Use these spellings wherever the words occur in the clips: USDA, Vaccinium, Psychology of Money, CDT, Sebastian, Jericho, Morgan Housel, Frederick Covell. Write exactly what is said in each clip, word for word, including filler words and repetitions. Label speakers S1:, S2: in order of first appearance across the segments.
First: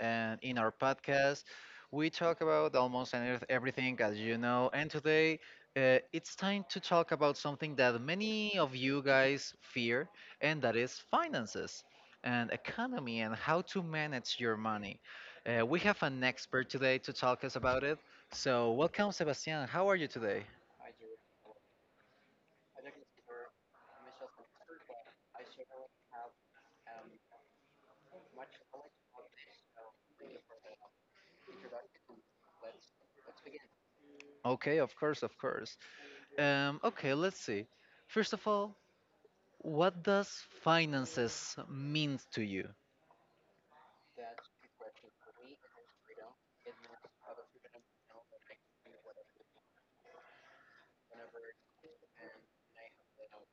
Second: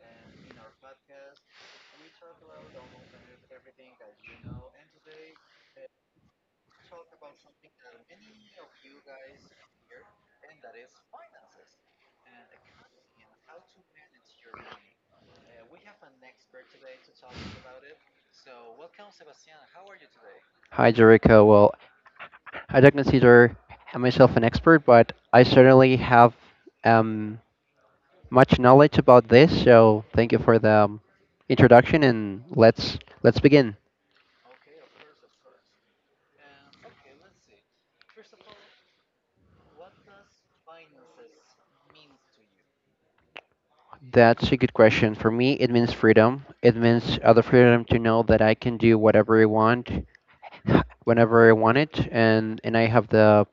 S1: And in our podcast, we talk about almost anyth- everything, as you know. And today, uh, it's time to talk about something that many of you guys fear, and that is finances and economy and how to manage your money. Uh, we have an expert today to talk us about it. So, welcome, Sebastian. How are you today?
S2: Hi, Jericho. Well, I don't consider myself an expert, but I certainly have um, much knowledge about this. So thank you for the um, introduction, and let's let's begin.
S1: Okay, of course, of course. Um, okay, let's see. First of all, what does finances mean to you?
S2: That's a good question. For me, it means freedom. It means uh, the freedom to know that I can do whatever I want, whenever I want it, and and I have the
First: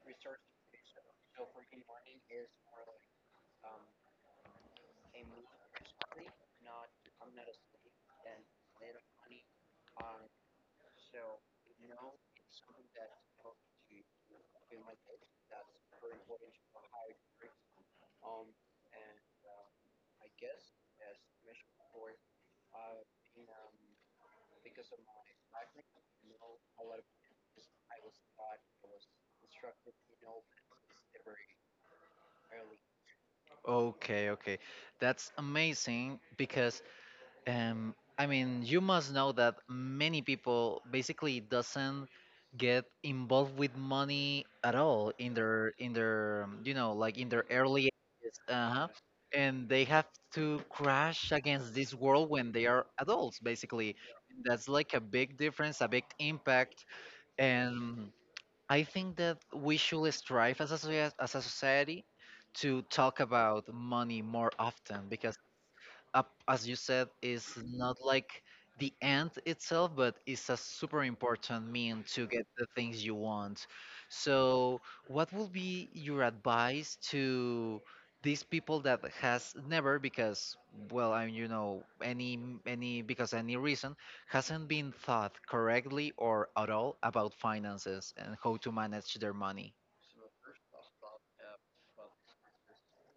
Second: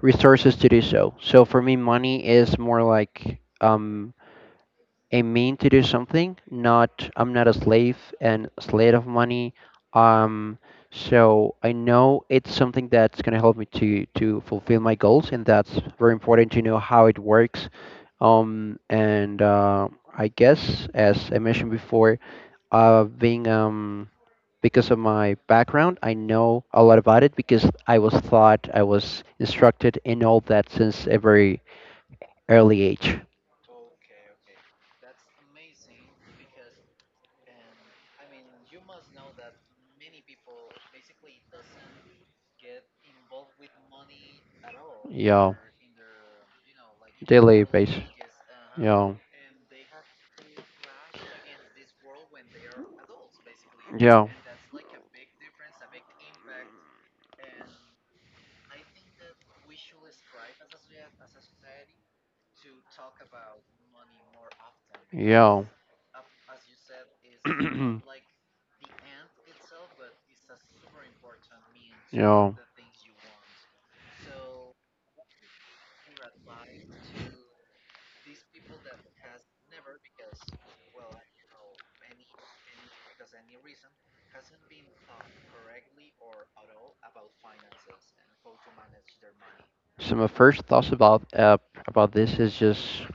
S2: resources to do so. So for me, money is more like um, I mean to do something. Not I'm not a slave and slave of money. Um, so I know it's something that's gonna help me to to fulfill my goals, and that's very important to know how it works. Um, and uh, I guess as I mentioned before, uh, being um because of my background, I know a lot about it because I was taught, I was instructed in all that since a very early age.
S1: Okay, okay. That's amazing because um I mean, you must know that many people basically doesn't get involved with money at all in
S2: Yeah,
S1: their in their um, you know, like in their
S2: daily
S1: early
S2: base.
S1: ages. Uh-huh.
S2: Yeah,
S1: And they have to crash against this world when they are adults basically.
S2: yeah, yeah,
S1: That's like a big difference, a big impact, and I think that we should strive as a, socie- as a society to talk about money more often because, up as you said, is not like the end itself, but it's a super important mean to get
S2: yeah.
S1: the things you want. So what will be your advice to these people that has never, because, well, I mean, you know, any any because any reason hasn't been thought correctly or at all about finances and how to manage their money?
S2: So my first thoughts about uh, about this is just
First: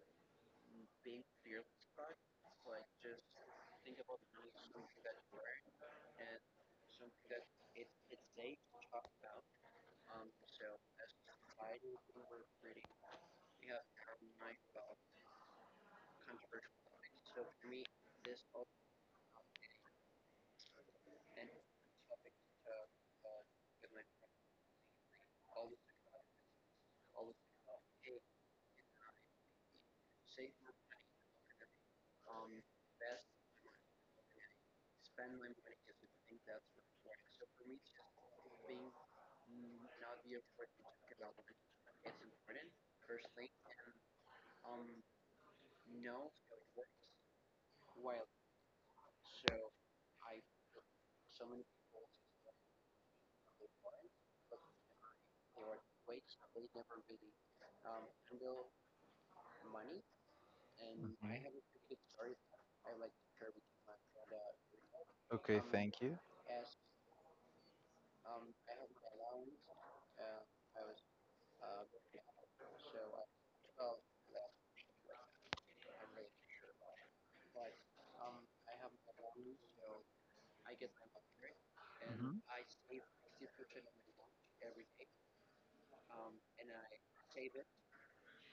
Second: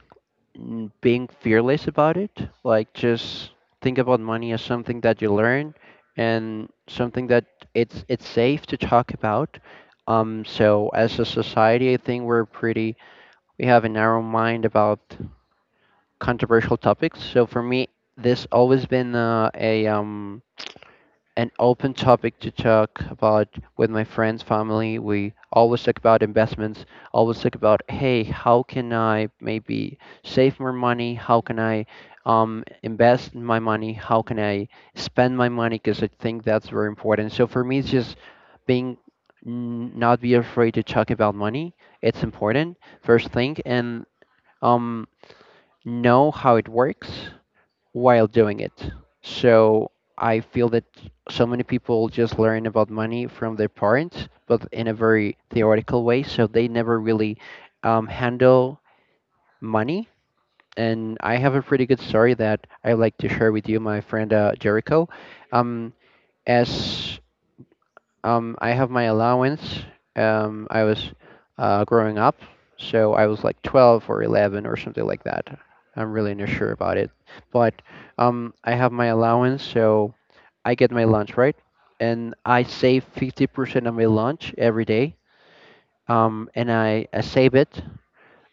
S2: mm, being fearless about it. Like just think about money as something that you learn and something that it's it's safe to talk about. Um, so as a society, I think we're pretty we have a narrow mind about controversial topics. So for me, this always been uh, a um an open topic to talk about with my friends, family. We always talk about investments, always talk about, hey, how can I maybe save more money? How can I um, invest my money? How can I spend my money? Because I think that's very important. So for me, it's just being n- not be afraid to talk about money. It's important, first thing, and um, know how it works while doing it. So I feel that so many people just learn about money from their parents, but in a very theoretical way. So they never really um, handle money. And I
S1: Mhm.
S2: have a pretty good story that I like to share with you, my friend uh, Jericho.
S1: Okay,
S2: Um,
S1: thank you.
S2: as um, I have my allowance. Um, I was uh, growing up, so I was like twelve or eleven or something like that. I'm really not sure about it, but um, I have my allowance, so I get my lunch right,
S1: Mhm,
S2: and
S1: mhm.
S2: I save fifty percent of my lunch every day. Um, and I, I save it,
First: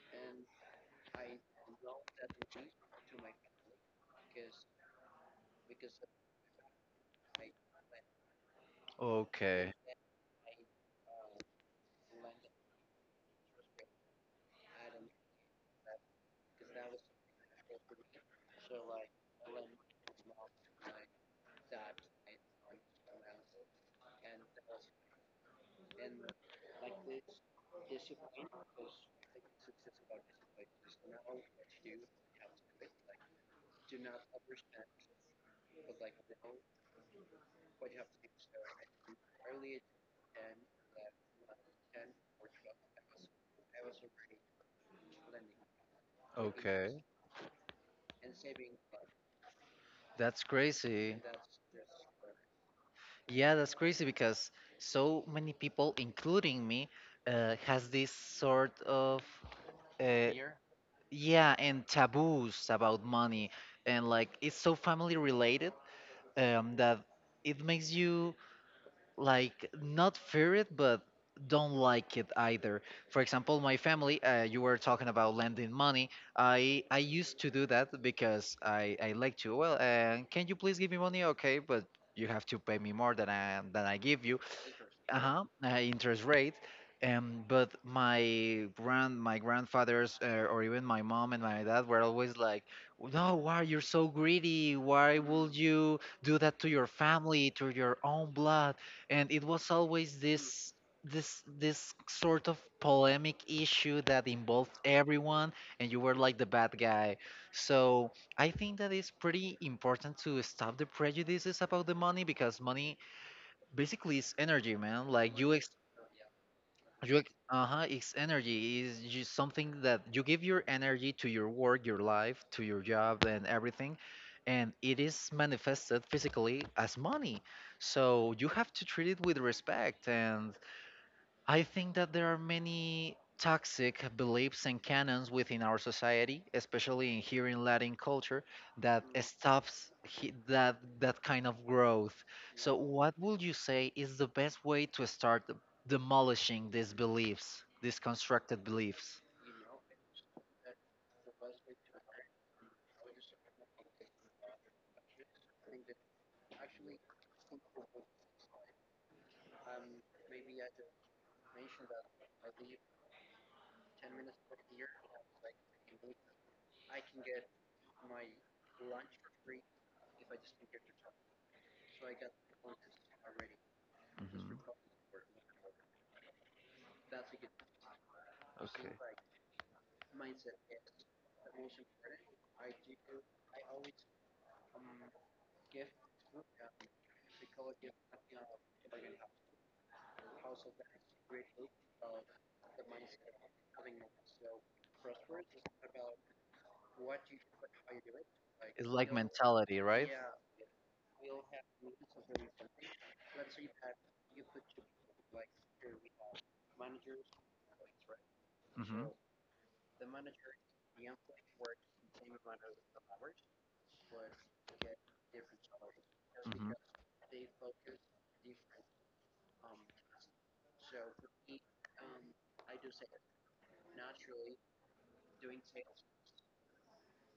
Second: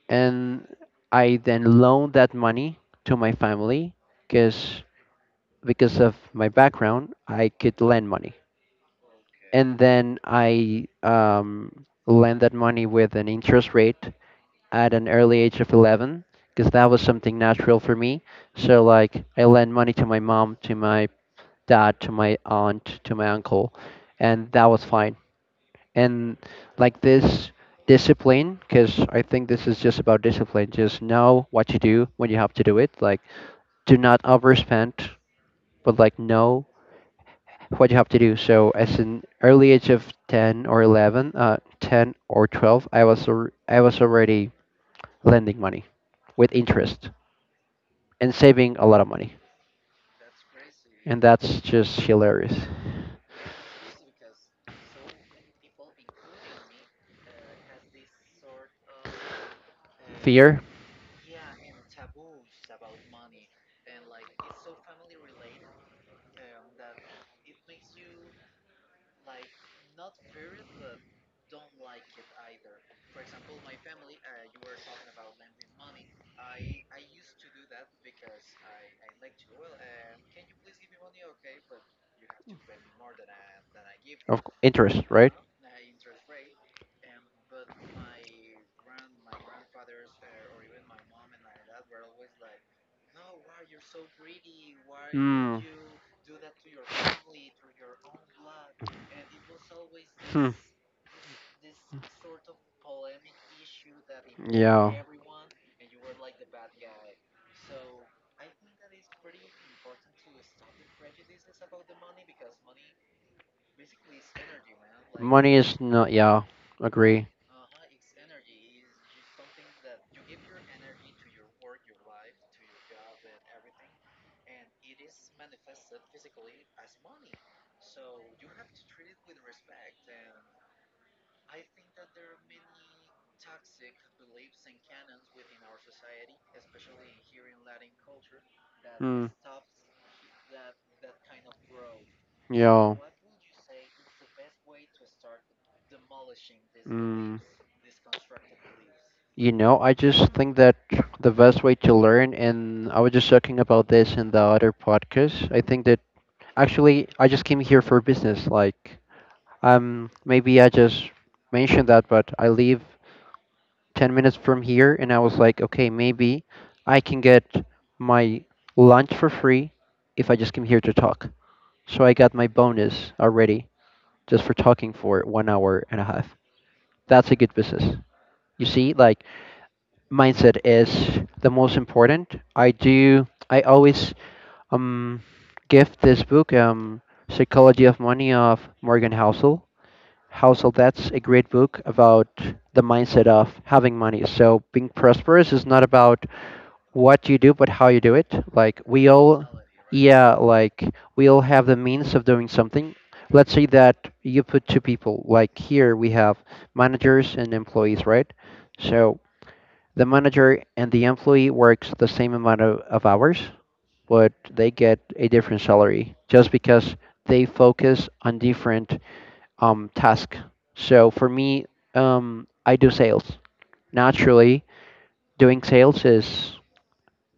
S2: and I then loan that money to my family because because of my background, I could lend money
S1: Okay,
S2: and then I um, lend that money with an interest rate at an early age of eleven because that was something natural for me. So like I lend money to my mom, to my dad, to my aunt, to my uncle, and that was fine. And like this discipline, because I think this is just about discipline. Just know what to do when you have to do it. Like do not overspend, but like know what you have to do. So, as an early age of ten or eleven, uh, ten or twelve, I was al- I was already lending money with
S1: okay.
S2: interest and saving a lot of money,
S1: That's
S2: and
S1: crazy.
S2: that's just hilarious.
S1: Yeah, that's crazy because so many people, including me, uh, has this sort of uh,
S2: Fear
S1: yeah, and taboos about money, and like it's so family related, um, that it makes you like not fear it but don't like it either. For example, my family, uh, you were talking about lending money. I i used to do that because i i like to, well, uh, can you please give me money? Okay, but you have to pay me more than i than i give you.
S2: of c- interest, right?
S1: Uh-huh, uh, interest rate. Um, but my grand, my grandfathers, uh, or even my mom and my dad were always like, "No, why you're so greedy? Why would
S2: Mm.
S1: you do that to your family, to your own blood?" And it was always
S2: Hmm.
S1: this, this, this sort of polemic issue that involved
S2: Yeah.
S1: everyone, and you were like the bad guy. So I think that it's pretty important to stop the prejudices about the money, because money basically it's energy, man, like you
S2: Money
S1: ex
S2: is not. Yeah,
S1: you
S2: agree.
S1: ex uh-huh, it's energy, is just something that you give your energy to, your work, your life, to your job, and everything, and it is manifested physically as money. So you have to treat it with respect. And I think that there are many toxic beliefs and canons within our society, especially in here in Latin culture, that stops he- that that kind of growth. So, what would you say is the best way to start demolishing these beliefs, these constructed beliefs?
S2: You know, I just think that the best way to learn, and I was just talking about this in the other podcast. I think that actually I just came here for business. Like, um, maybe I just mentioned that, but I live ten minutes from here, and I was like, okay, maybe I can get my lunch for free if I just came here to talk. So I got my bonus already, just for talking for one hour and a half. That's a good business. You see, like mindset is the most important. I do. I always um give this book um Psychology of Money of Morgan Housel. Housel, that's a great book about the mindset of having money. So being prosperous is not about what you do, but how you do it. Like
S1: It's
S2: we
S1: like
S2: all,
S1: mentality, right?
S2: yeah, like we all have the means of doing something. Let's say that you put two people. Like here we have managers and employees, right?
S1: Mm-hmm.
S2: So the manager and the employee works the same amount of, of hours, but they get a different salary just
S1: Mm-hmm.
S2: because they focus on different um tasks. So for me, um, I do sales. Naturally, doing sales is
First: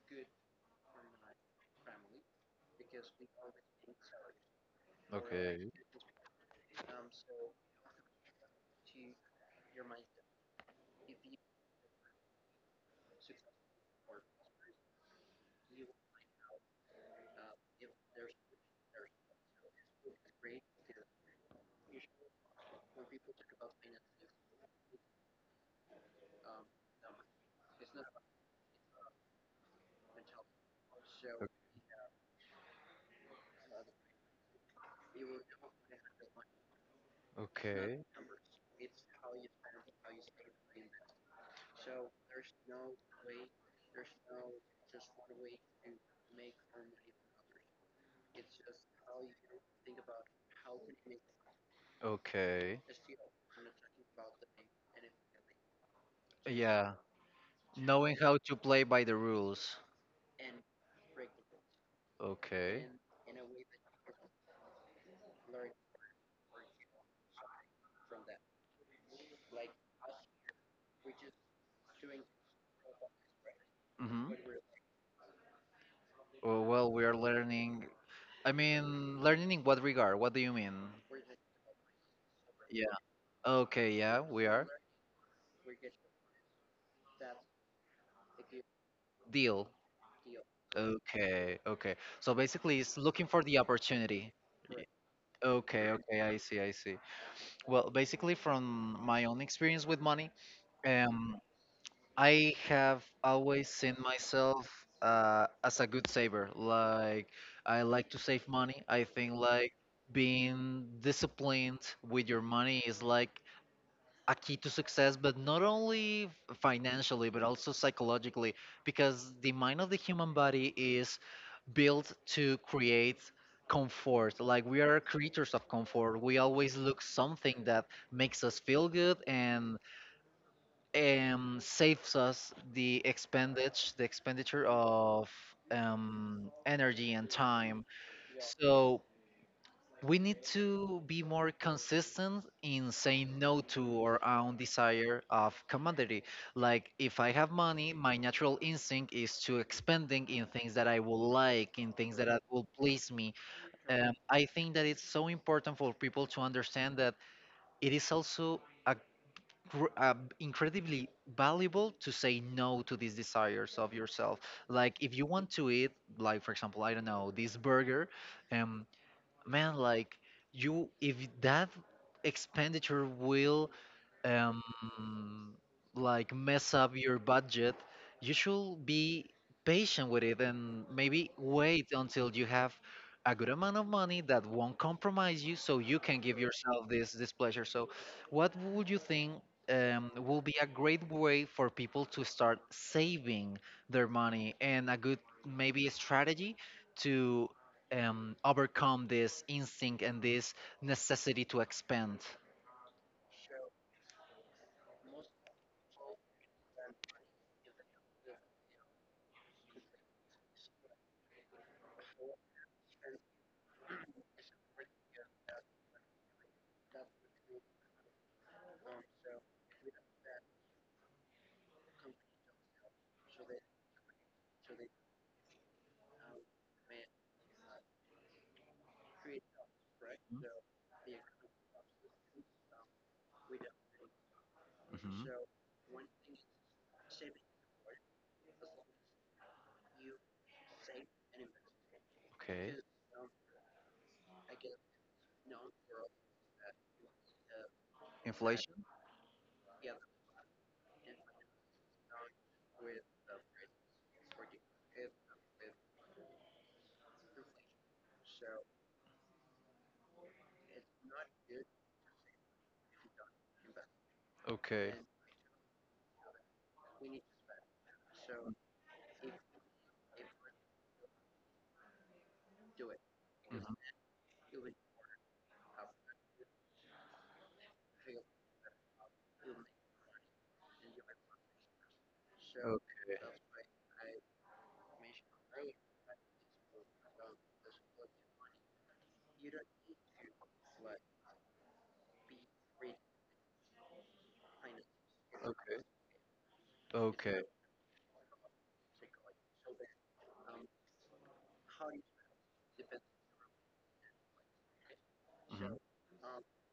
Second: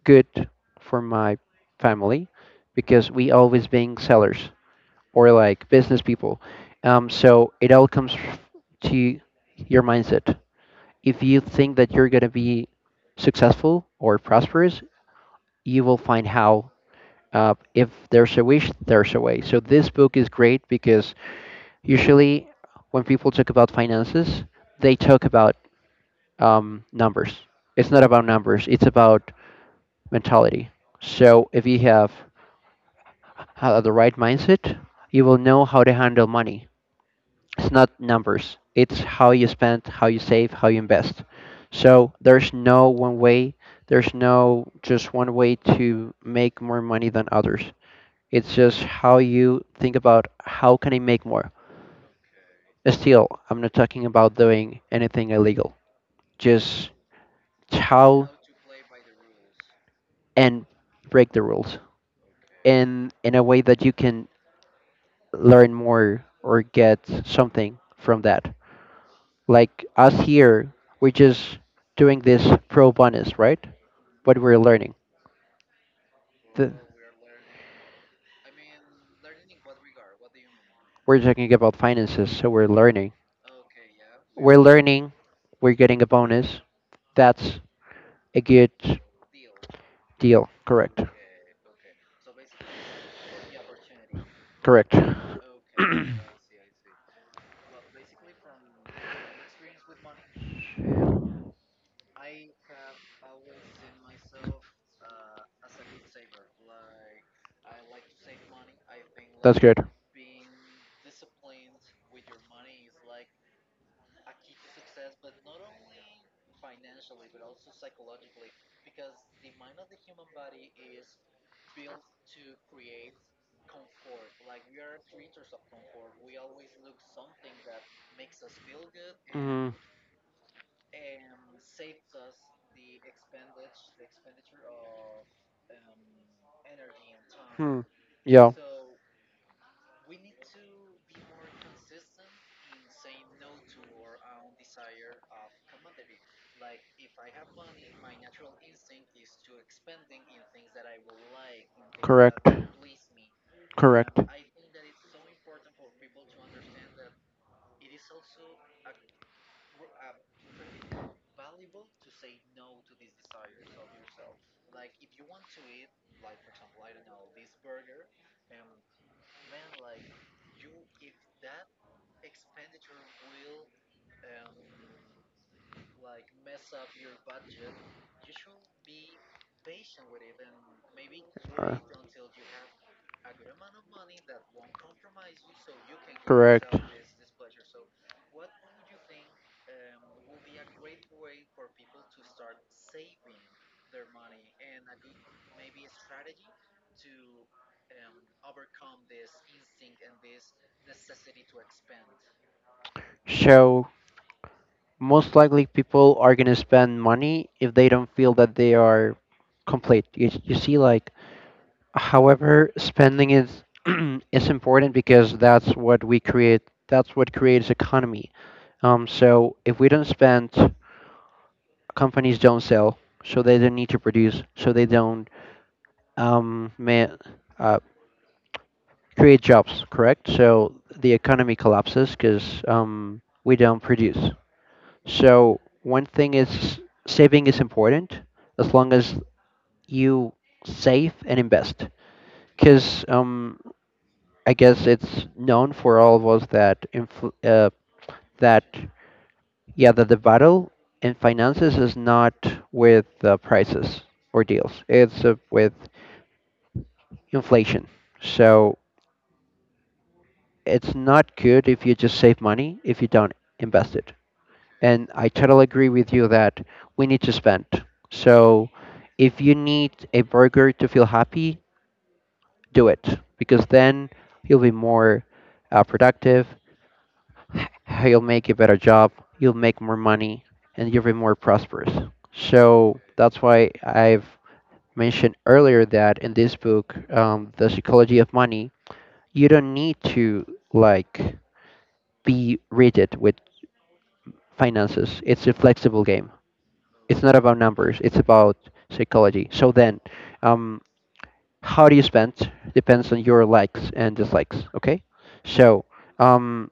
S2: good for my family because we always being sellers or like
S1: Okay,
S2: business people. Um, so it all comes f- to your mindset. If you think that you're gonna be successful or prosperous, you will find how. Uh, if there's a wish, there's a way. So this book is great because usually when people talk about finances, they talk about um, numbers. It's not about numbers. It's about mentality. So if you have have the right mindset, you will know how to handle money. It's
S1: okay,
S2: not numbers. It's how you spend, how you save, how you invest. So there's no one way. There's no just one way to make more money than others. It's just how you think about how can I make more.
S1: okay.
S2: Uh, Still, I'm not talking about doing anything illegal. Just
S1: Yeah, knowing
S2: how
S1: how to play by the rules.
S2: and break the rules
S1: Okay.
S2: in in a way that you can learn more or get something from that. Like us here, we're just doing this pro bonus, right?
S1: Mm-hmm.
S2: What we're learning.
S1: Oh,
S2: The,
S1: well, we are learning. I mean, learning in what regard? What do you mean?
S2: we're talking about finances, so we're
S1: Yeah.
S2: learning.
S1: Okay, yeah, we
S2: We're
S1: are.
S2: learning, we're getting a bonus. That's a good
S1: Deal.
S2: deal. Correct.
S1: Okay, okay. So basically, it's looking for the opportunity.
S2: Correct.
S1: Okay, okay, I see, I see. Well, basically, from my own experience with money, um, I have always seen myself uh, as a good saver. Like, I like to save money. I think,
S2: That's
S1: like,
S2: good.
S1: being disciplined with your money is like a key to success, but not only f- financially, but also psychologically, because the mind of the human body is built to create comfort. Like we are creatures of comfort. We always look something that makes us feel good
S2: Mm.
S1: and, um, saves us the expendage, the expenditure of um, energy and
S2: Hmm.
S1: time.
S2: Yeah.
S1: So we need to be more consistent in saying no to our own desire of commodity. Like if I have money, my natural instinct is to expending in things that I will like, in things that I
S2: Correct.
S1: will please me. um,
S2: Correct.
S1: I think that it's so important for people to understand that it is also a, gr- uh, incredibly valuable to say no to these desires of yourself. Like if you want to eat, like for example, I don't know, this burger, um, man, like, you, if that expenditure will, um, like mess up your budget, you should be patient with it and maybe
S2: Uh,
S1: wait until you have a good amount of money that won't compromise you, so you can give
S2: correct.
S1: yourself this this pleasure. So what would you think, um, will be a great way for people to start saving their money, and a good, maybe a strategy to, um, overcome this instinct and this necessity to expend?
S2: So most likely people are gonna spend money if they don't feel that they are complete. You, you see, like, however, spending is is important because that's what we create. That's what creates economy. Um, so if we don't spend companies don't sell, so they don't need to produce, so they don't um, ma uh, create jobs, correct? So the economy collapses because um, we don't produce.
S1: Mhm.
S2: So one thing is saving is important as long as you save and invest, because um, I guess it's known for all of us that infl- uh, that
S1: Inflation?
S2: yeah that the battle in finances is not with uh, prices or deals. It's uh, with inflation. So it's not good if you just save money if you don't invest it.
S1: Okay.
S2: And I totally agree with you that we need to spend. So if you need a burger to feel happy, do it because then you'll be more uh, productive, you'll make a better job, you'll make more money, and you'll be more prosperous. So
S1: Okay.
S2: that's why I've mentioned earlier that in this book, um, The Psychology of Money, you don't need to like be rigid with finances. It's a
S1: Okay.
S2: flexible game.
S1: Oh.
S2: It's not about numbers. It's about psychology. So then, um, how do you spend depends on your likes and dislikes. Okay,
S1: Mhm.
S2: so um,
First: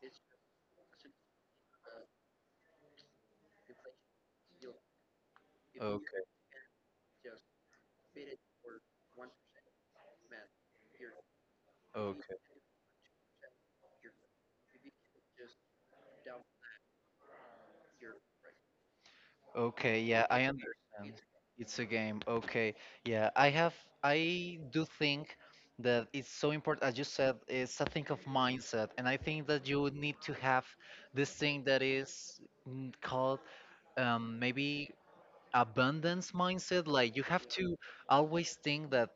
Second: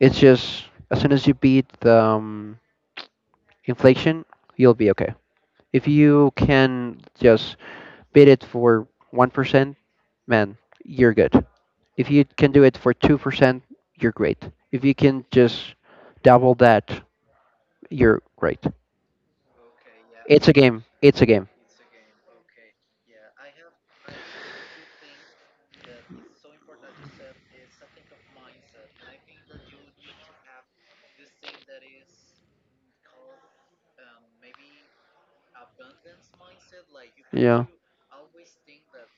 S2: it's just as soon as you beat the um, inflation, you'll be okay. If you can just beat it for one percent, man, you're good. If you can do it for two percent, you're great. If you can just double that, you're great.
S1: Okay, yeah, I
S2: It's a game. It's
S1: understand.
S2: a game.
S1: It's a game. Okay, yeah, I have, I do think that it's so important, as you said, it's a thing of mindset, and I think that you need to have this thing that is, mm, called, um, maybe abundance mindset. Like you have
S2: Yeah.
S1: to always think that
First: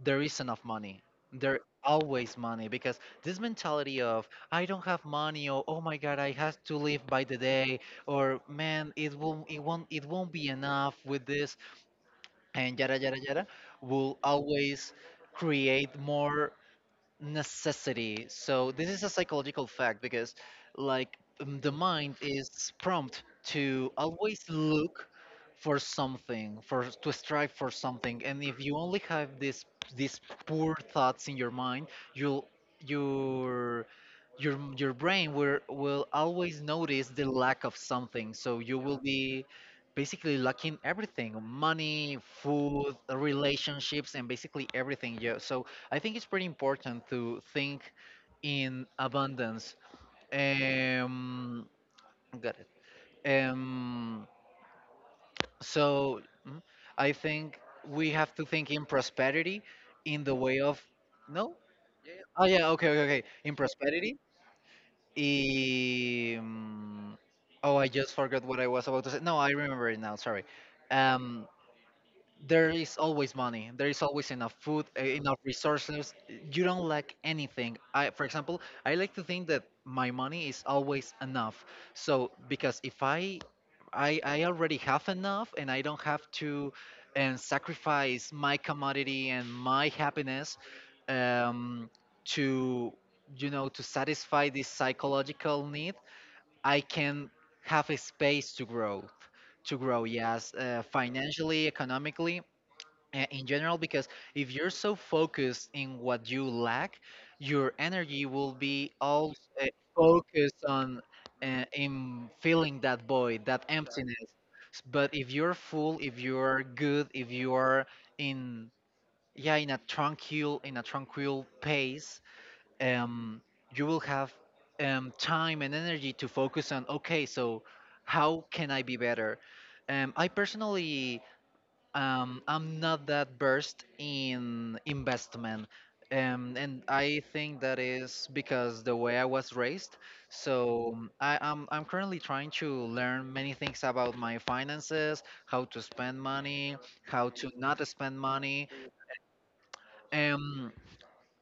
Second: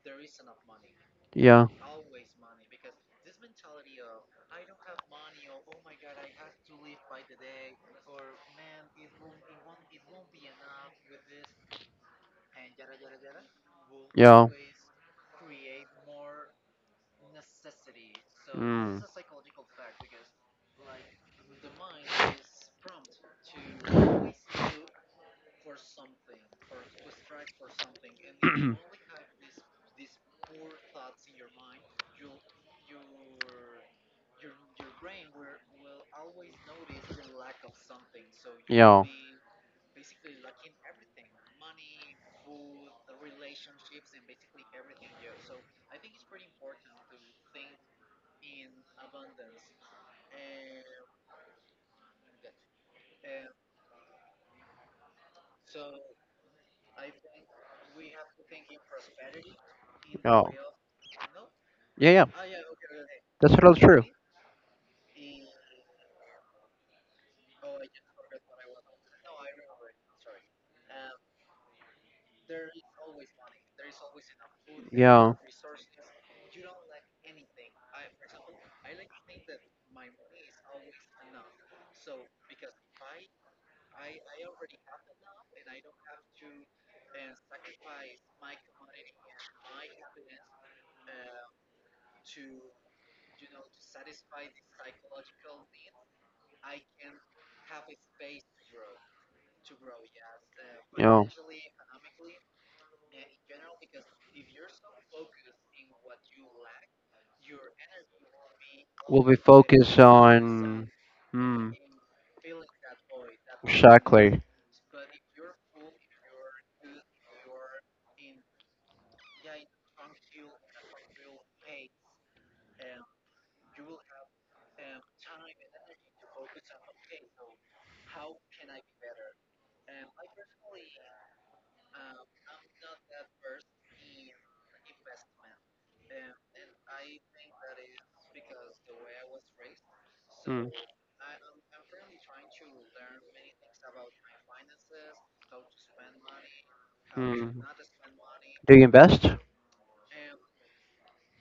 S1: there is enough money. There
S2: Yeah.
S1: always money, because this mentality of I don't have money, or oh my god I have to live by the day, or man it will, it won't it won't be enough with this, and yada yada yada, will
S2: Yeah.
S1: always create more necessity. So this is
S2: Mm.
S1: a psychological fact because, like, um, the mind is prompt to always look for something, for to strive for something. And if you only have this these poor thoughts in your mind, you'll your your your brain will will always notice the lack of something. So you will
S2: Yeah.
S1: be basically lacking everything, money, food, relationships, and basically everything, yeah. So I think it's pretty important to think in abundance. Um, got it. Um, so mm, I think we have to think in prosperity
S2: Yeah.
S1: in the
S2: Yeah.
S1: way of no.
S2: Yeah.
S1: Oh yeah, okay, okay, okay. In
S2: That's all true.
S1: prosperity. Um, oh, I just forgot what I was about to say. No, I remember it now. Sorry. Um, there is always money, there is always enough food, uh,
S2: Yeah.
S1: enough resources, you don't lack anything. I, for example, I like to think that my money is always enough. So because if i i, I already have enough, and I don't have to and sacrifice my commodity and my happiness, um, to, you know, to satisfy this psychological need, I can have a space to grow, to grow yes, uh,
S2: Yeah.
S1: financially, economically, uh, in general. Because if you're so focused in what you lack, your energy will be
S2: We'll
S1: all,
S2: be
S1: uh,
S2: focused
S1: focused
S2: on.
S1: on uh,
S2: Hmm.
S1: in filling that void, that emptiness.
S2: Exactly.
S1: S- but if you're full, if you're good, if you're in, yeah, in a tranquil, in a tranquil pace, um you will have um time and energy to focus on, okay, so how can I be better? um I personally, um, I'm not that versed in investment. Um, and I think that is because the way I was raised.
S2: Mm.
S1: So um, I, I'm, I'm currently trying to learn many things about my finances, how to spend money, how to
S2: Mm.
S1: not spend money.
S2: Do you invest?
S1: Um,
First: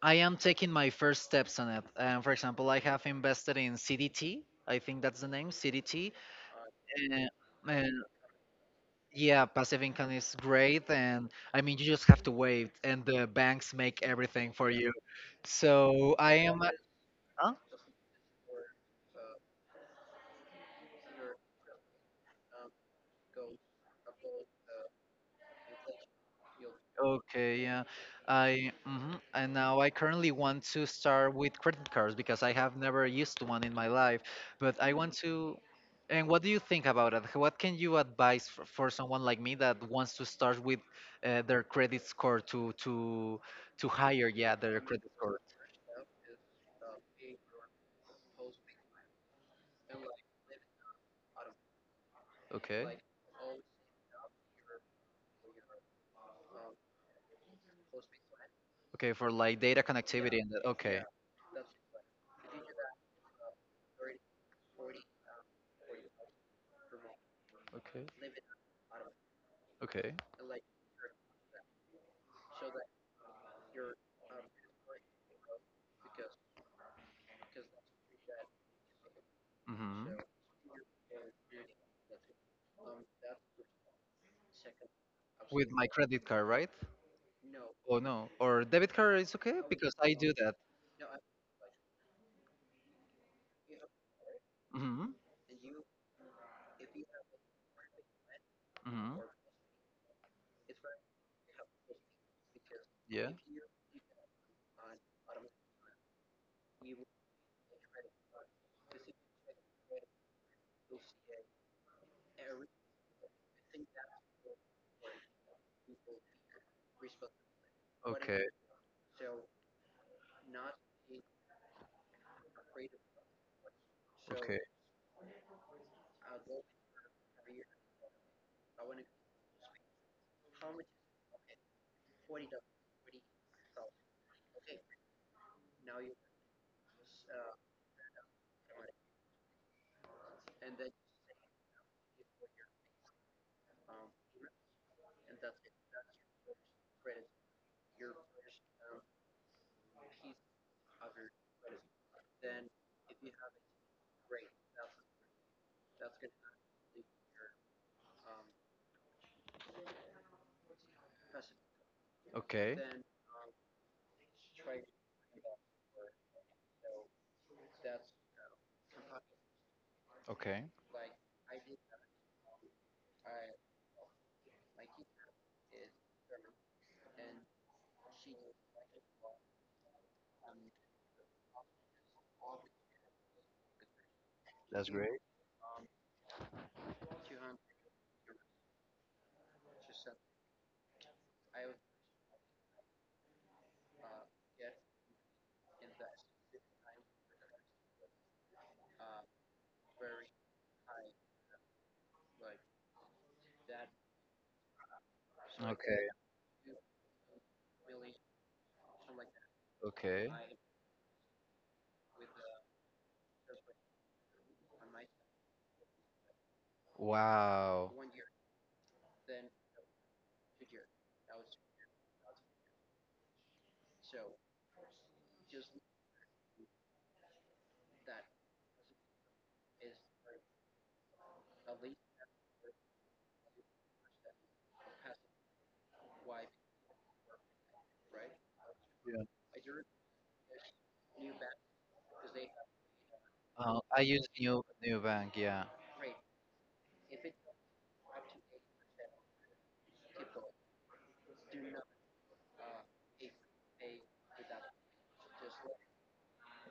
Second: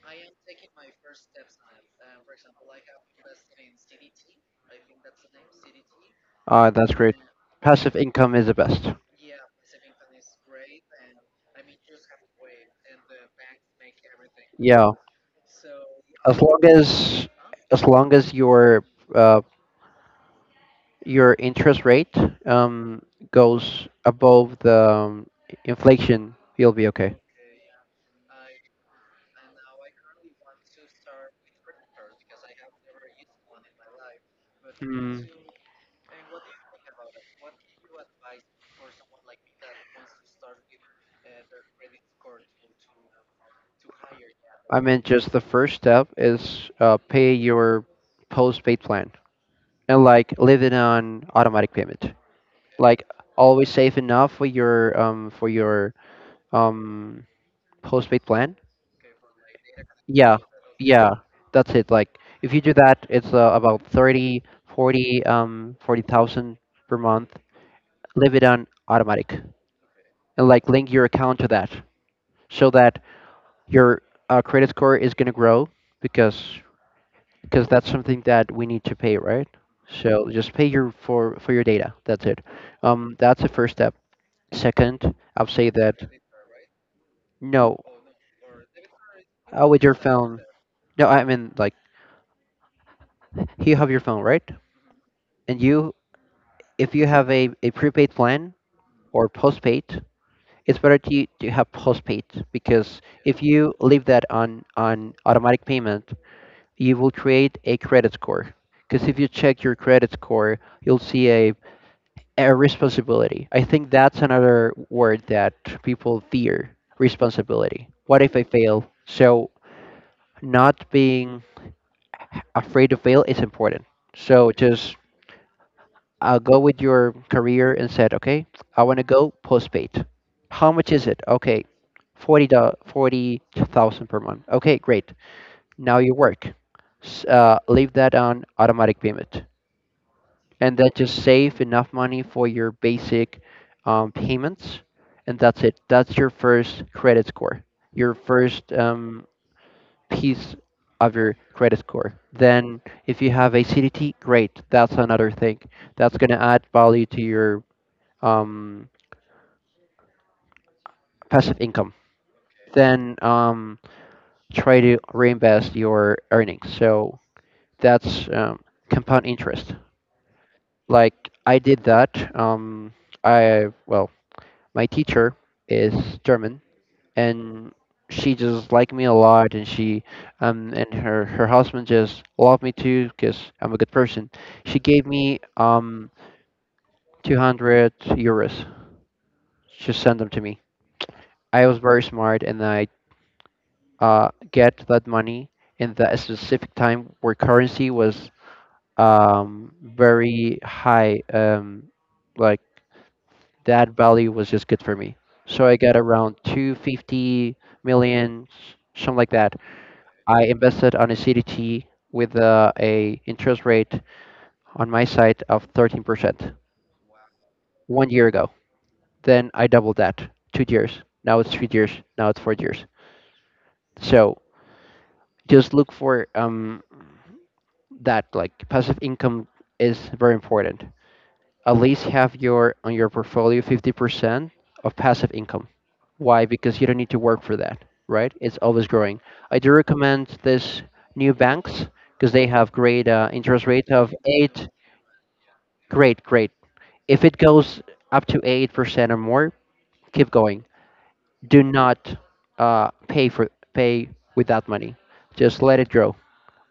S1: I am taking my first steps on it. Um, for example, I have invested in C D T. I think that's the name, C D T.
S2: Ah, that's great. Passive income is the best.
S1: Yeah, passive income is great, and I mean, you just have to wait, and the banks make everything for
S2: Yeah,
S1: you. So I
S2: as long
S1: am, a-
S2: as
S1: huh?
S2: as long as your uh, your interest rate um, goes above the um, inflation, you'll be okay.
S1: Okay, yeah. I, hmm, and now I currently want to start with credit cards because I have never used one in my life, but I want
S2: Hmm.
S1: to. And what do you think about it? What can you advise for, for someone like me that wants to start with, uh, their credit score, to to to higher, yeah,
S2: I
S1: their
S2: mean,
S1: credit
S2: just
S1: score?
S2: the first step is uh, pay your postpaid plan and like leave it on automatic payment.
S1: Okay.
S2: Like always save enough for your um for your um postpaid plan.
S1: Okay, for like data
S2: Yeah,
S1: connectivity and that. Okay.
S2: yeah, that's it. Like if you do that, it's uh, about thirty, forty, um, forty thousand per month.
S1: Okay.
S2: Leave it on automatic
S1: Okay.
S2: and like link your account to that so that your uh, credit score is going to grow because because that's something that we need to pay, right?
S1: Hmm. With
S2: So just pay your for for your data. That's it. Um, that's the first step. Second, I'll say
S1: absolutely. My
S2: that
S1: credit card, right?
S2: no,
S1: Oh no, or debit card is okay
S2: oh, with your
S1: because I do
S2: phone.
S1: that.
S2: No, I mean like you have your phone, right?
S1: Hmm.
S2: And you, if you have a, a prepaid plan
S1: Hmm.
S2: or postpaid, it's better to, to have postpaid because
S1: Yeah.
S2: if you leave that on, on automatic payment, you will create a credit score. Because if you check your credit score, you'll see a, a responsibility. I think that's another word that people fear responsibility. What if I fail? So, not being afraid to fail is important. So, just uh, go with your career and said, okay, I want to go postpaid. How much is it? Okay, forty forty thousand per month. Okay, great. Now you work. S- Uh, leave that on automatic payment. And that just save enough money for your basic um, payments. And that's it. That's your first credit score, your first um, piece of your credit score. Then, if you have a C D T, great. That's another thing that's going to add value to your um, passive income.
S1: Okay.
S2: Then um, try to reinvest your earnings. So that's um, compound interest.
S1: Okay.
S2: Like I did that. Um, I well, my teacher is German, and she just liked me a lot, and she um, and her her husband just loved me too because I'm a good person. She
S1: That's
S2: gave
S1: great.
S2: me um, two hundred euros. She sent them to me. I was very smart, and I uh, get that money in that specific time where currency was um, very high. Um, like that value was just good for me. So I got
S1: Okay.
S2: around two hundred fifty million, something like that.
S1: Okay.
S2: I invested on a C D T with uh, a interest rate on my side of thirteen percent
S1: Wow.
S2: one year ago. Then I doubled that two years. Now it's three years. Now it's four years. So just look for um, that like passive income is very important. At least have your on your portfolio fifty percent of passive income. Why? Because you don't need to work for that, right? It's always growing.
S1: Yeah.
S2: I do recommend this new banks because they have great uh, interest
S1: Uh,
S2: rate
S1: I
S2: of
S1: use new
S2: eight.
S1: new bank. Yeah.
S2: Great, great. If it goes up to eight percent or more, keep going. Do not uh, pay for pay with that money. Just let it grow.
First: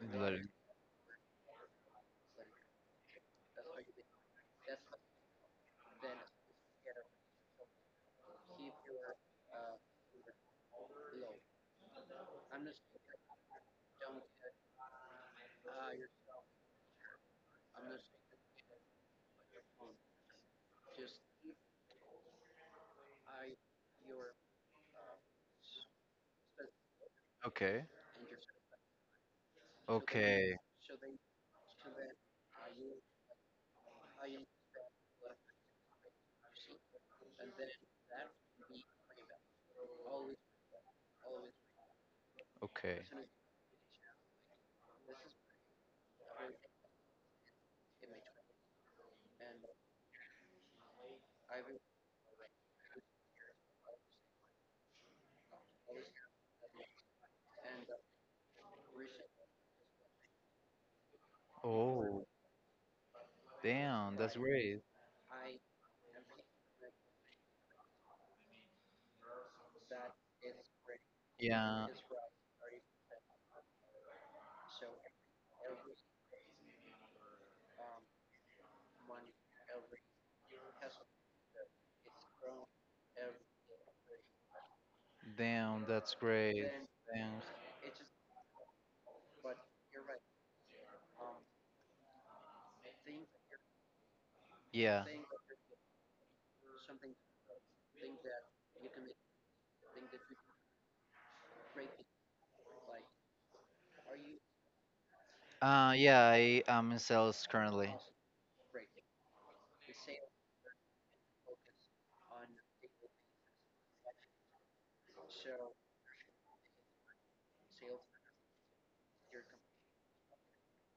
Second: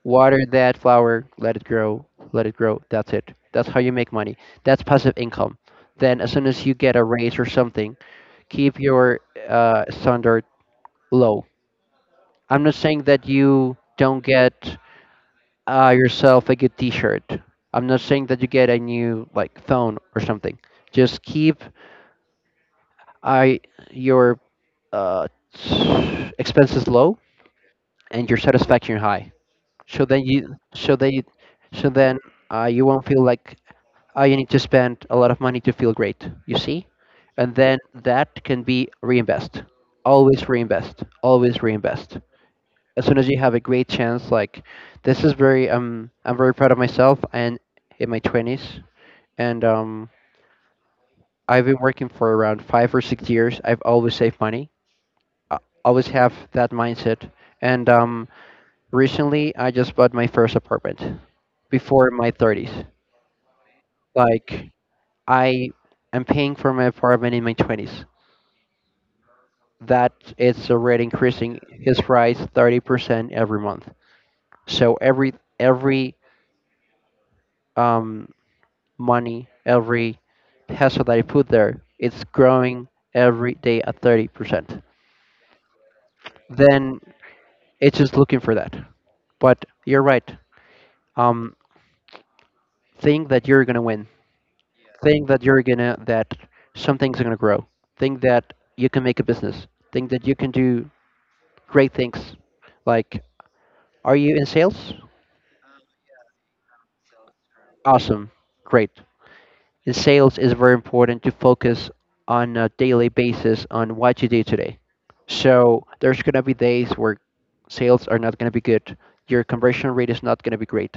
S1: In the
S2: Water
S1: letter.
S2: that flower, let it grow, let it grow. That's it. That's how you make money. That's passive income. Then, as soon as you get a raise or something, keep your uh, standard low. I'm not saying that you don't get uh, yourself a good T-shirt. I'm not saying that you get a new like phone or something. Just keep I your uh, expenses low
S1: Okay.
S2: and your satisfaction high. So then you
S1: Okay.
S2: so then you, so then uh, you won't feel like uh, you need to spend a lot of money to feel great, you see? And then that can be reinvest. Always reinvest. Always reinvest.
S1: Okay.
S2: As soon as you have a great chance, like this is very um I'm very proud of myself and in my twenties and um I've been working for around five or six years. I've always saved money. I always have that mindset. And um recently I just bought my first apartment before
S1: Oh,
S2: my thirties.
S1: damn. That's
S2: Like
S1: great.
S2: I am paying for my apartment in my twenties that it's already increasing
S1: Yeah.
S2: his price thirty percent every month. So every every um, money, every peso that I put there, it's growing every day at thirty percent.
S1: Damn. That's great.
S2: Then
S1: Damn.
S2: it's just looking for that. But you're right. Um, think that you're gonna win.
S1: Yeah.
S2: Think that you're gonna that some things are gonna grow. Think that you can make a business. Think that you can do great things. Like, are you in sales?
S1: Uh, yeah, I am in sales currently.
S2: Awesome, great. In sales it's very important to focus on a daily basis on what you do today. So there's going to be days where sales are not going to be good. Your conversion rate is not going to be great.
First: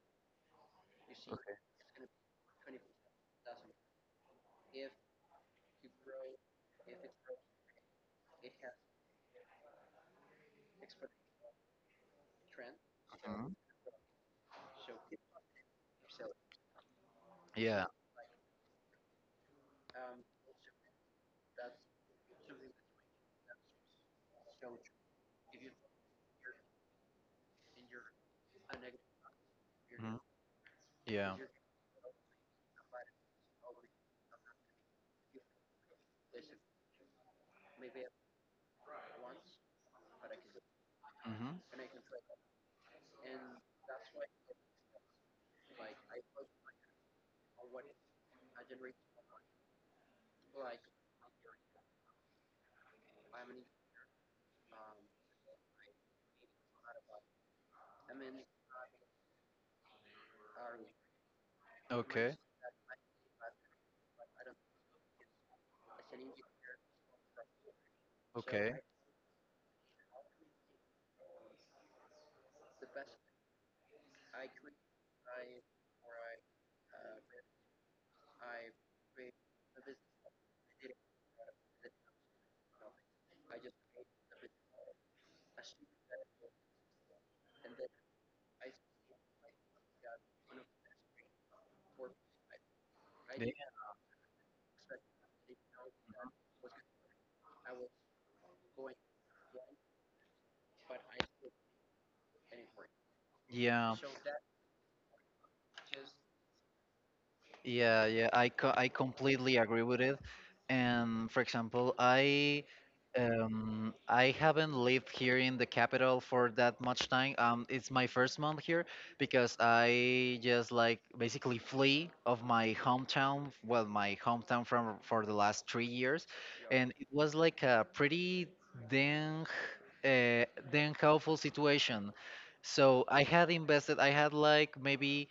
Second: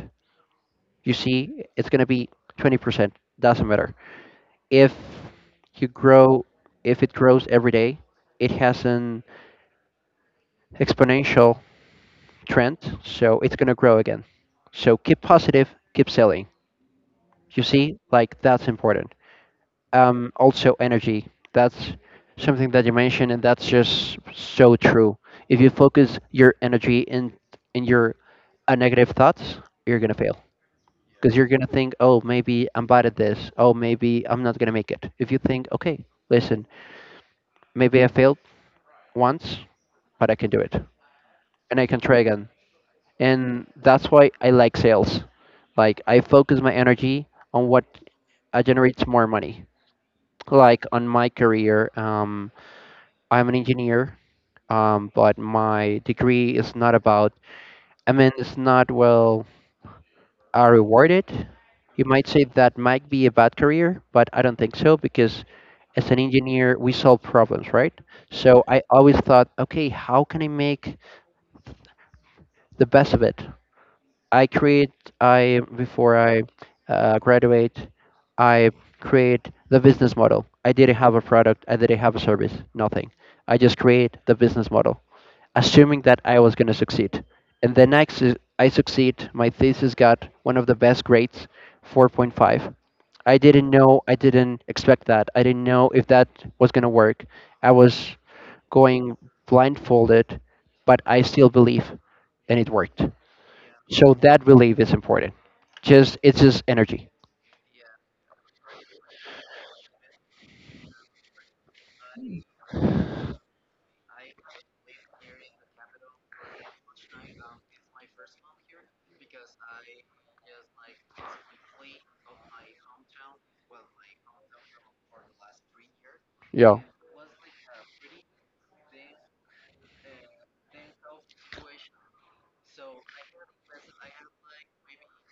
S2: You see, it's going to be twenty percent. Doesn't matter. If you grow, if it grows every day, it has an exponential trend. So
S1: Mhm.
S2: it's going to grow again. So keep positive, keep selling. You
S1: Yeah.
S2: see, like that's important. Um, also energy. That's something that you mentioned, and that's just so true. If you focus your energy in in your uh, negative thoughts, you're gonna
S1: Mhm.
S2: fail because
S1: Yeah.
S2: you're gonna think, oh, maybe I'm bad at this. Oh, maybe I'm not gonna make it. If you think, okay, listen, maybe I failed once, but I can do it,
S1: Hmm.
S2: and I can try again. And that's why I like sales. Like I focus my energy on what uh, generates more money. Like on my career, um, I'm an engineer um, but my degree is not about, I mean, it's not well uh, rewarded. You might
S1: Okay.
S2: say that might be a bad career, but I don't think so because as an engineer, we solve problems, right? So I always thought, okay, how can I make the best of it? I create, I before I uh, graduate, I create the business model. I didn't have a product, I didn't have a service, nothing. I just create the business model, assuming that I was going to succeed. And then I, su- I succeed. My thesis got one of the best grades, four point five. I didn't know, I didn't expect that. I didn't know if that was going to work. I was going blindfolded, but I still believe, and it worked.
S1: Yeah.
S2: So
S1: Yeah.
S2: that belief is important. Just it's just energy.
S1: Yeah, yeah, I co- I completely agree with it. And for example, I, um, I haven't lived here in the capital for that much time. Um, it's my first month here, because I just like basically flee of my hometown, well, my hometown from for the last three years,
S2: Yeah.
S1: and it was like a pretty dang, uh, dang helpful situation. So I had invested. I had like maybe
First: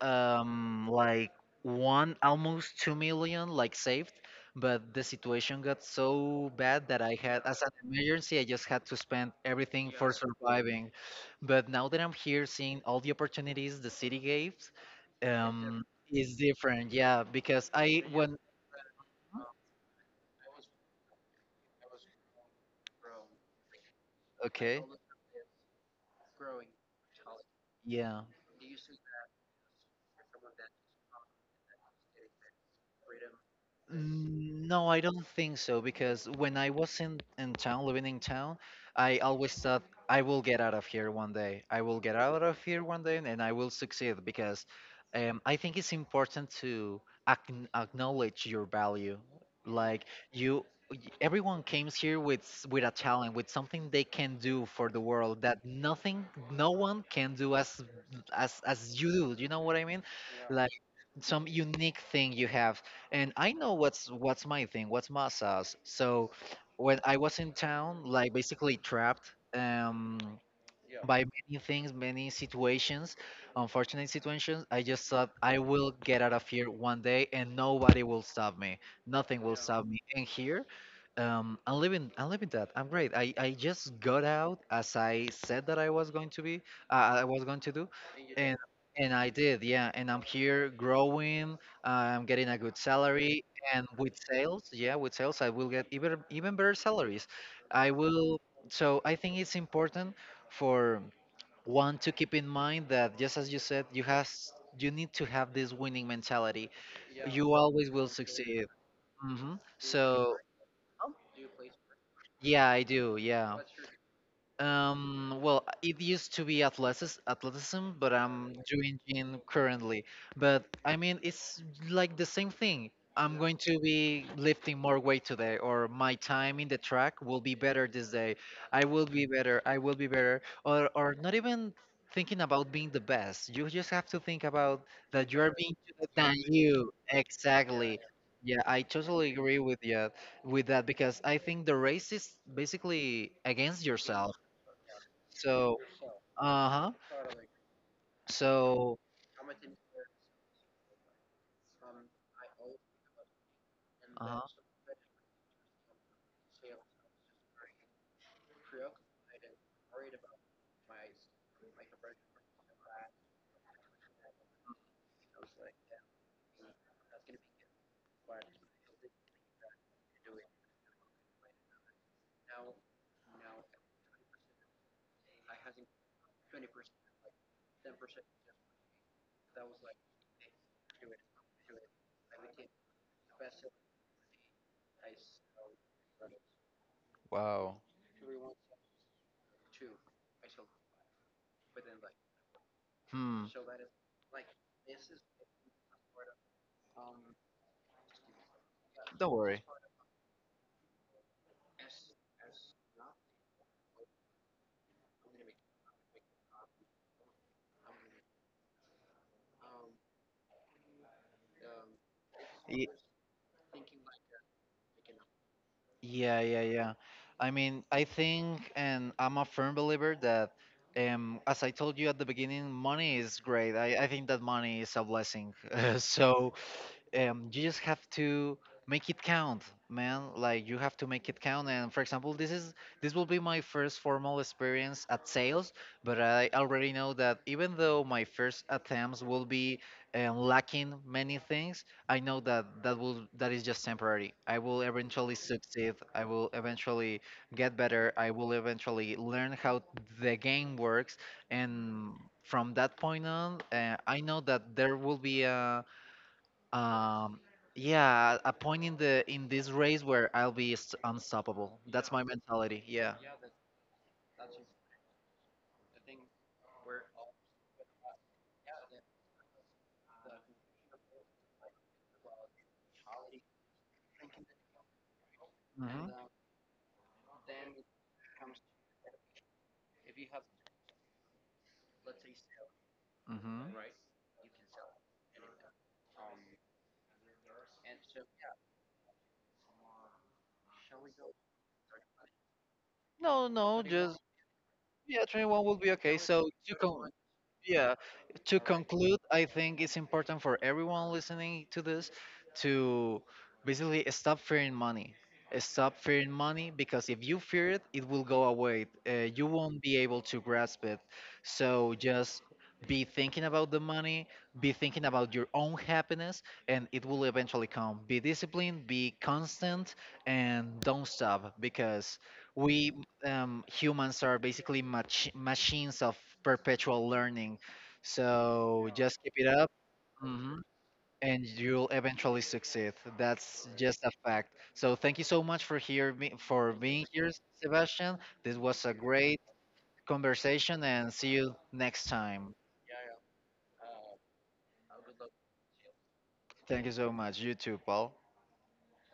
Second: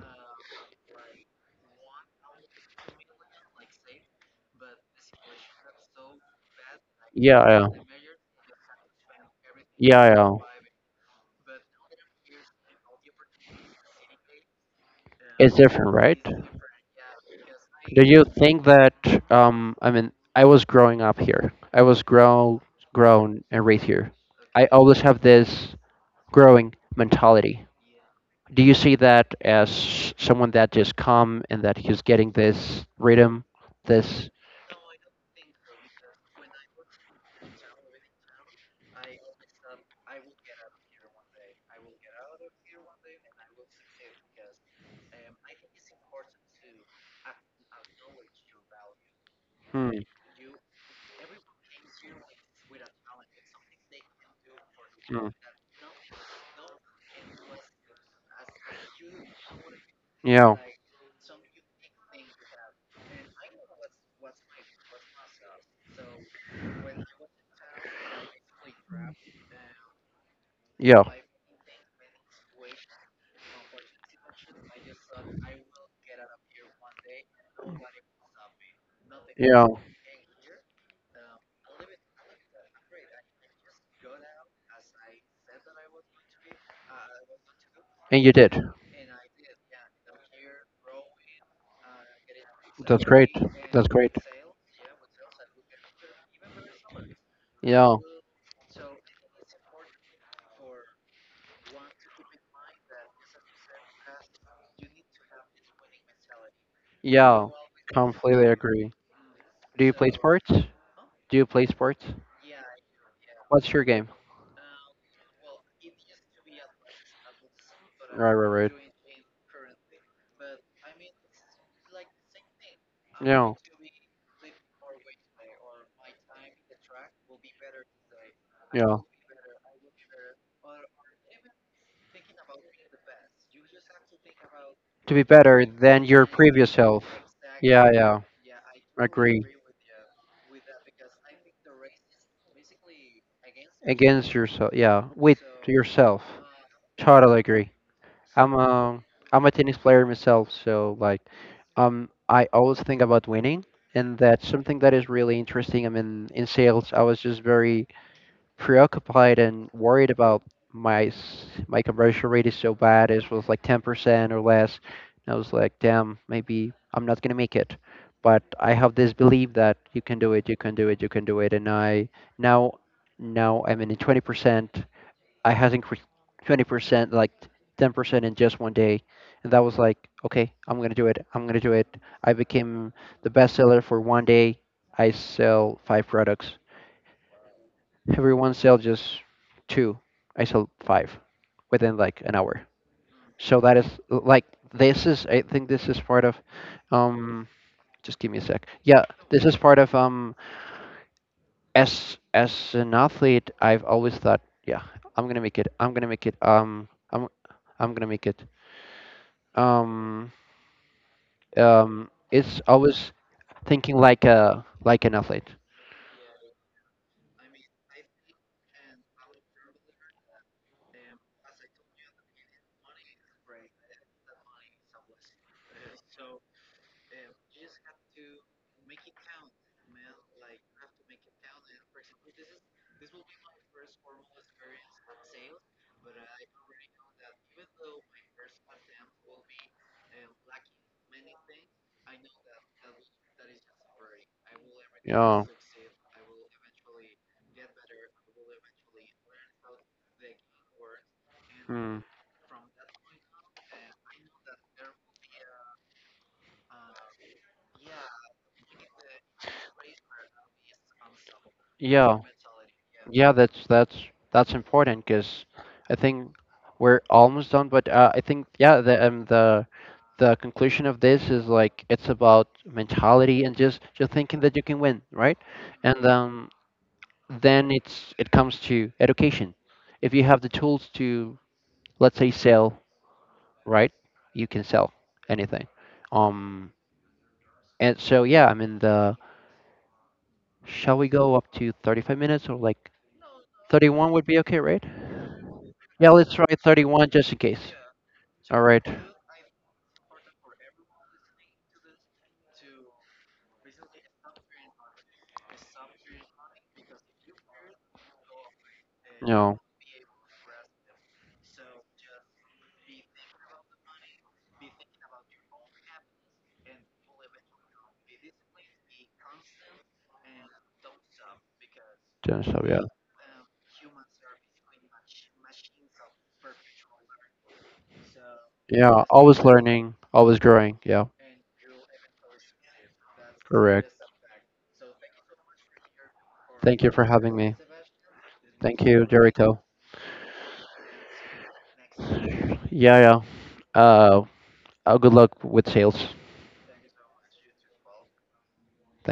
S1: um like one almost two million like saved, but the situation got so bad that, I had
S2: Yeah.
S1: as
S2: Yeah.
S1: an emergency, I just had to spend everything for
S2: Yeah. Yeah.
S1: surviving. But now that I'm here, seeing all the opportunities the city gave,
S2: It's
S1: um
S2: different, right?
S1: is different. Yeah, because I
S2: Do you
S1: when
S2: think that um I mean I was growing up here. I was grown grown and raised here. I
S1: okay.
S2: always have this growing mentality.
S1: Yeah.
S2: Do you see that as someone that just come and that he's getting this rhythm, this
S1: Mm, no, I don't think so, because when I was in, in town, living in town, I always thought I will get out of here one day. I will get out of here one day and I will succeed, because um, I think it's important to acn acknowledge your value.
S2: hmm,
S1: Like you, y- everyone comes here with s- with a talent, with something they can do for the
S2: hmm,
S1: world that nothing, no one can do as as as you do. You know what I mean?
S2: yeah,
S1: Like some unique thing you have. And I know what's what's my thing, what's my sauce. So when I was in town, like basically trapped, um,
S2: yeah,
S1: by many things, many situations, unfortunate situations, I just thought I will get out of here one day, and nobody will stop me. Nothing will
S2: yeah,
S1: stop me. And here. Um, I'm living, I'm living that. I'm great. I, I just got out as I said that I was going to be, uh, I was going to do,
S2: and you did.
S1: and and I did, yeah. And I'm here growing. I'm getting a good
S2: That's great.
S1: salary, and
S2: That's
S1: with
S2: great.
S1: sales, yeah, with sales, I will get even even better salaries. I
S2: Yeah.
S1: will. So I think it's important for one to keep in mind that, just as you said, you has you need to have this winning mentality.
S2: Yeah,
S1: You always will
S2: completely
S1: succeed.
S2: agree.
S1: Hmm.
S2: Do you play
S1: So.
S2: sports? Do you play sports?
S1: Yeah, I do. Yeah.
S2: What's your game?
S1: Um, well, uh, it used to be athletics, athleticism, but
S2: Right, right,
S1: I'm
S2: right.
S1: doing gym currently. But I mean, it's like the same thing. I'm
S2: Yeah,
S1: going to be lifting more weight today, or my time in the track will be better this day. I
S2: yeah.
S1: will be better. I will be better. Or, or not even thinking about being the best. You just have to think about
S2: To be
S1: that you are
S2: better
S1: being
S2: than
S1: better
S2: your
S1: than
S2: previous
S1: you.
S2: self. Yeah,
S1: Exactly.
S2: yeah.
S1: Yeah, I totally
S2: Agree.
S1: agree with you with that, because I think the race is basically against yourself.
S2: Against yourself. Yeah, with
S1: So,
S2: yourself.
S1: uh huh.
S2: Totally agree. I'm
S1: So,
S2: um I'm a tennis player myself, so like, um, I always think about winning, and
S1: uh huh.
S2: that's something that is really interesting. I mean, in sales, I was just very preoccupied and worried about my s- my conversion rate is so bad. It was like ten percent or less. And I was like, damn, maybe I'm not gonna make it. But I have this belief that you can do it, you can do it, you can do it, and I now now I'm in twenty percent. I had increased twenty percent, like ten percent in just one day. And that was like, okay, I'm going to do it. I'm going to do it. I became the best seller for one day. I sell five products.
S1: Wow.
S2: Everyone sells just two. I sell five within like an hour.
S1: Hmm.
S2: So that is like, this is, I think this is part of, um, just give me a sec. Yeah,
S1: Don't
S2: this is
S1: worry.
S2: part of, um, as, as an athlete, I've always thought, yeah, I'm going to make it. I'm going to make it. Um, I'm, I'm gonna make it. um, um, is
S1: Ye-
S2: always thinking like a like an athlete.
S1: Yeah, yeah, yeah. I mean, I think, and I'm a firm believer that, um, as I told you at the beginning, money is great. I, I think that money is a blessing. So um, you just have to make it count, man. Like, you have to make it count. And for example, this, is this will be my first formal experience at sales, but I already know that, even though my first attempts will be, um, lacking many things, I know that that will that is just temporary. I will eventually
S2: Yeah.
S1: succeed, I will eventually get better, I will eventually learn how the game works.
S2: Mm.
S1: And from that point on, uh, I know that there will be a, um, yeah, a point in the in this race where I'll be s- unstoppable. That's
S2: Yeah.
S1: my mentality. Yeah.
S2: Yeah, that's that's that's important because I think we're almost done. But uh, I think yeah, the um, the the conclusion of this is like it's about mentality and just just thinking that you can win, right? And
S1: Hmm.
S2: um, then it's it comes to education. If you have the tools to let's say sell,
S1: Hmm.
S2: right? You can sell anything. Um, and so yeah, I mean the shall we go up to thirty-five minutes or like
S1: No, no,
S2: thirty-one
S1: just
S2: would be okay, right?
S1: yeah, twenty-one will be
S2: Yeah,
S1: okay.
S2: let's try
S1: So you can.
S2: thirty-one just in case.
S1: Yeah, to
S2: All right.
S1: conclude, I think it's important for everyone listening to this to basically stop fearing money. Stop fearing money, because if you fear it, it will go away. uh, you
S2: No,
S1: won't be able to grasp it. So just be thinking about the money, be thinking about your own happiness, and it will eventually come. Be disciplined, be constant, and don't stop, because
S2: do so. Yeah,
S1: we, um, humans are basically mach- machines of perpetual learning. So
S2: yeah.
S1: just keep
S2: Always
S1: it up.
S2: learning, always
S1: Mhm.
S2: growing. Yeah,
S1: And you'll eventually succeed. That's
S2: correct.
S1: just a fact. So thank you so much for here me for
S2: Thank you
S1: being
S2: for
S1: here,
S2: having me.
S1: Sebastian. This was
S2: Thank
S1: a
S2: you,
S1: great
S2: Jericho.
S1: conversation, and see you next time.
S2: Yeah, yeah. Uh, uh, good luck with sales.
S1: Thank you so much. You too, Paul.
S2: Thank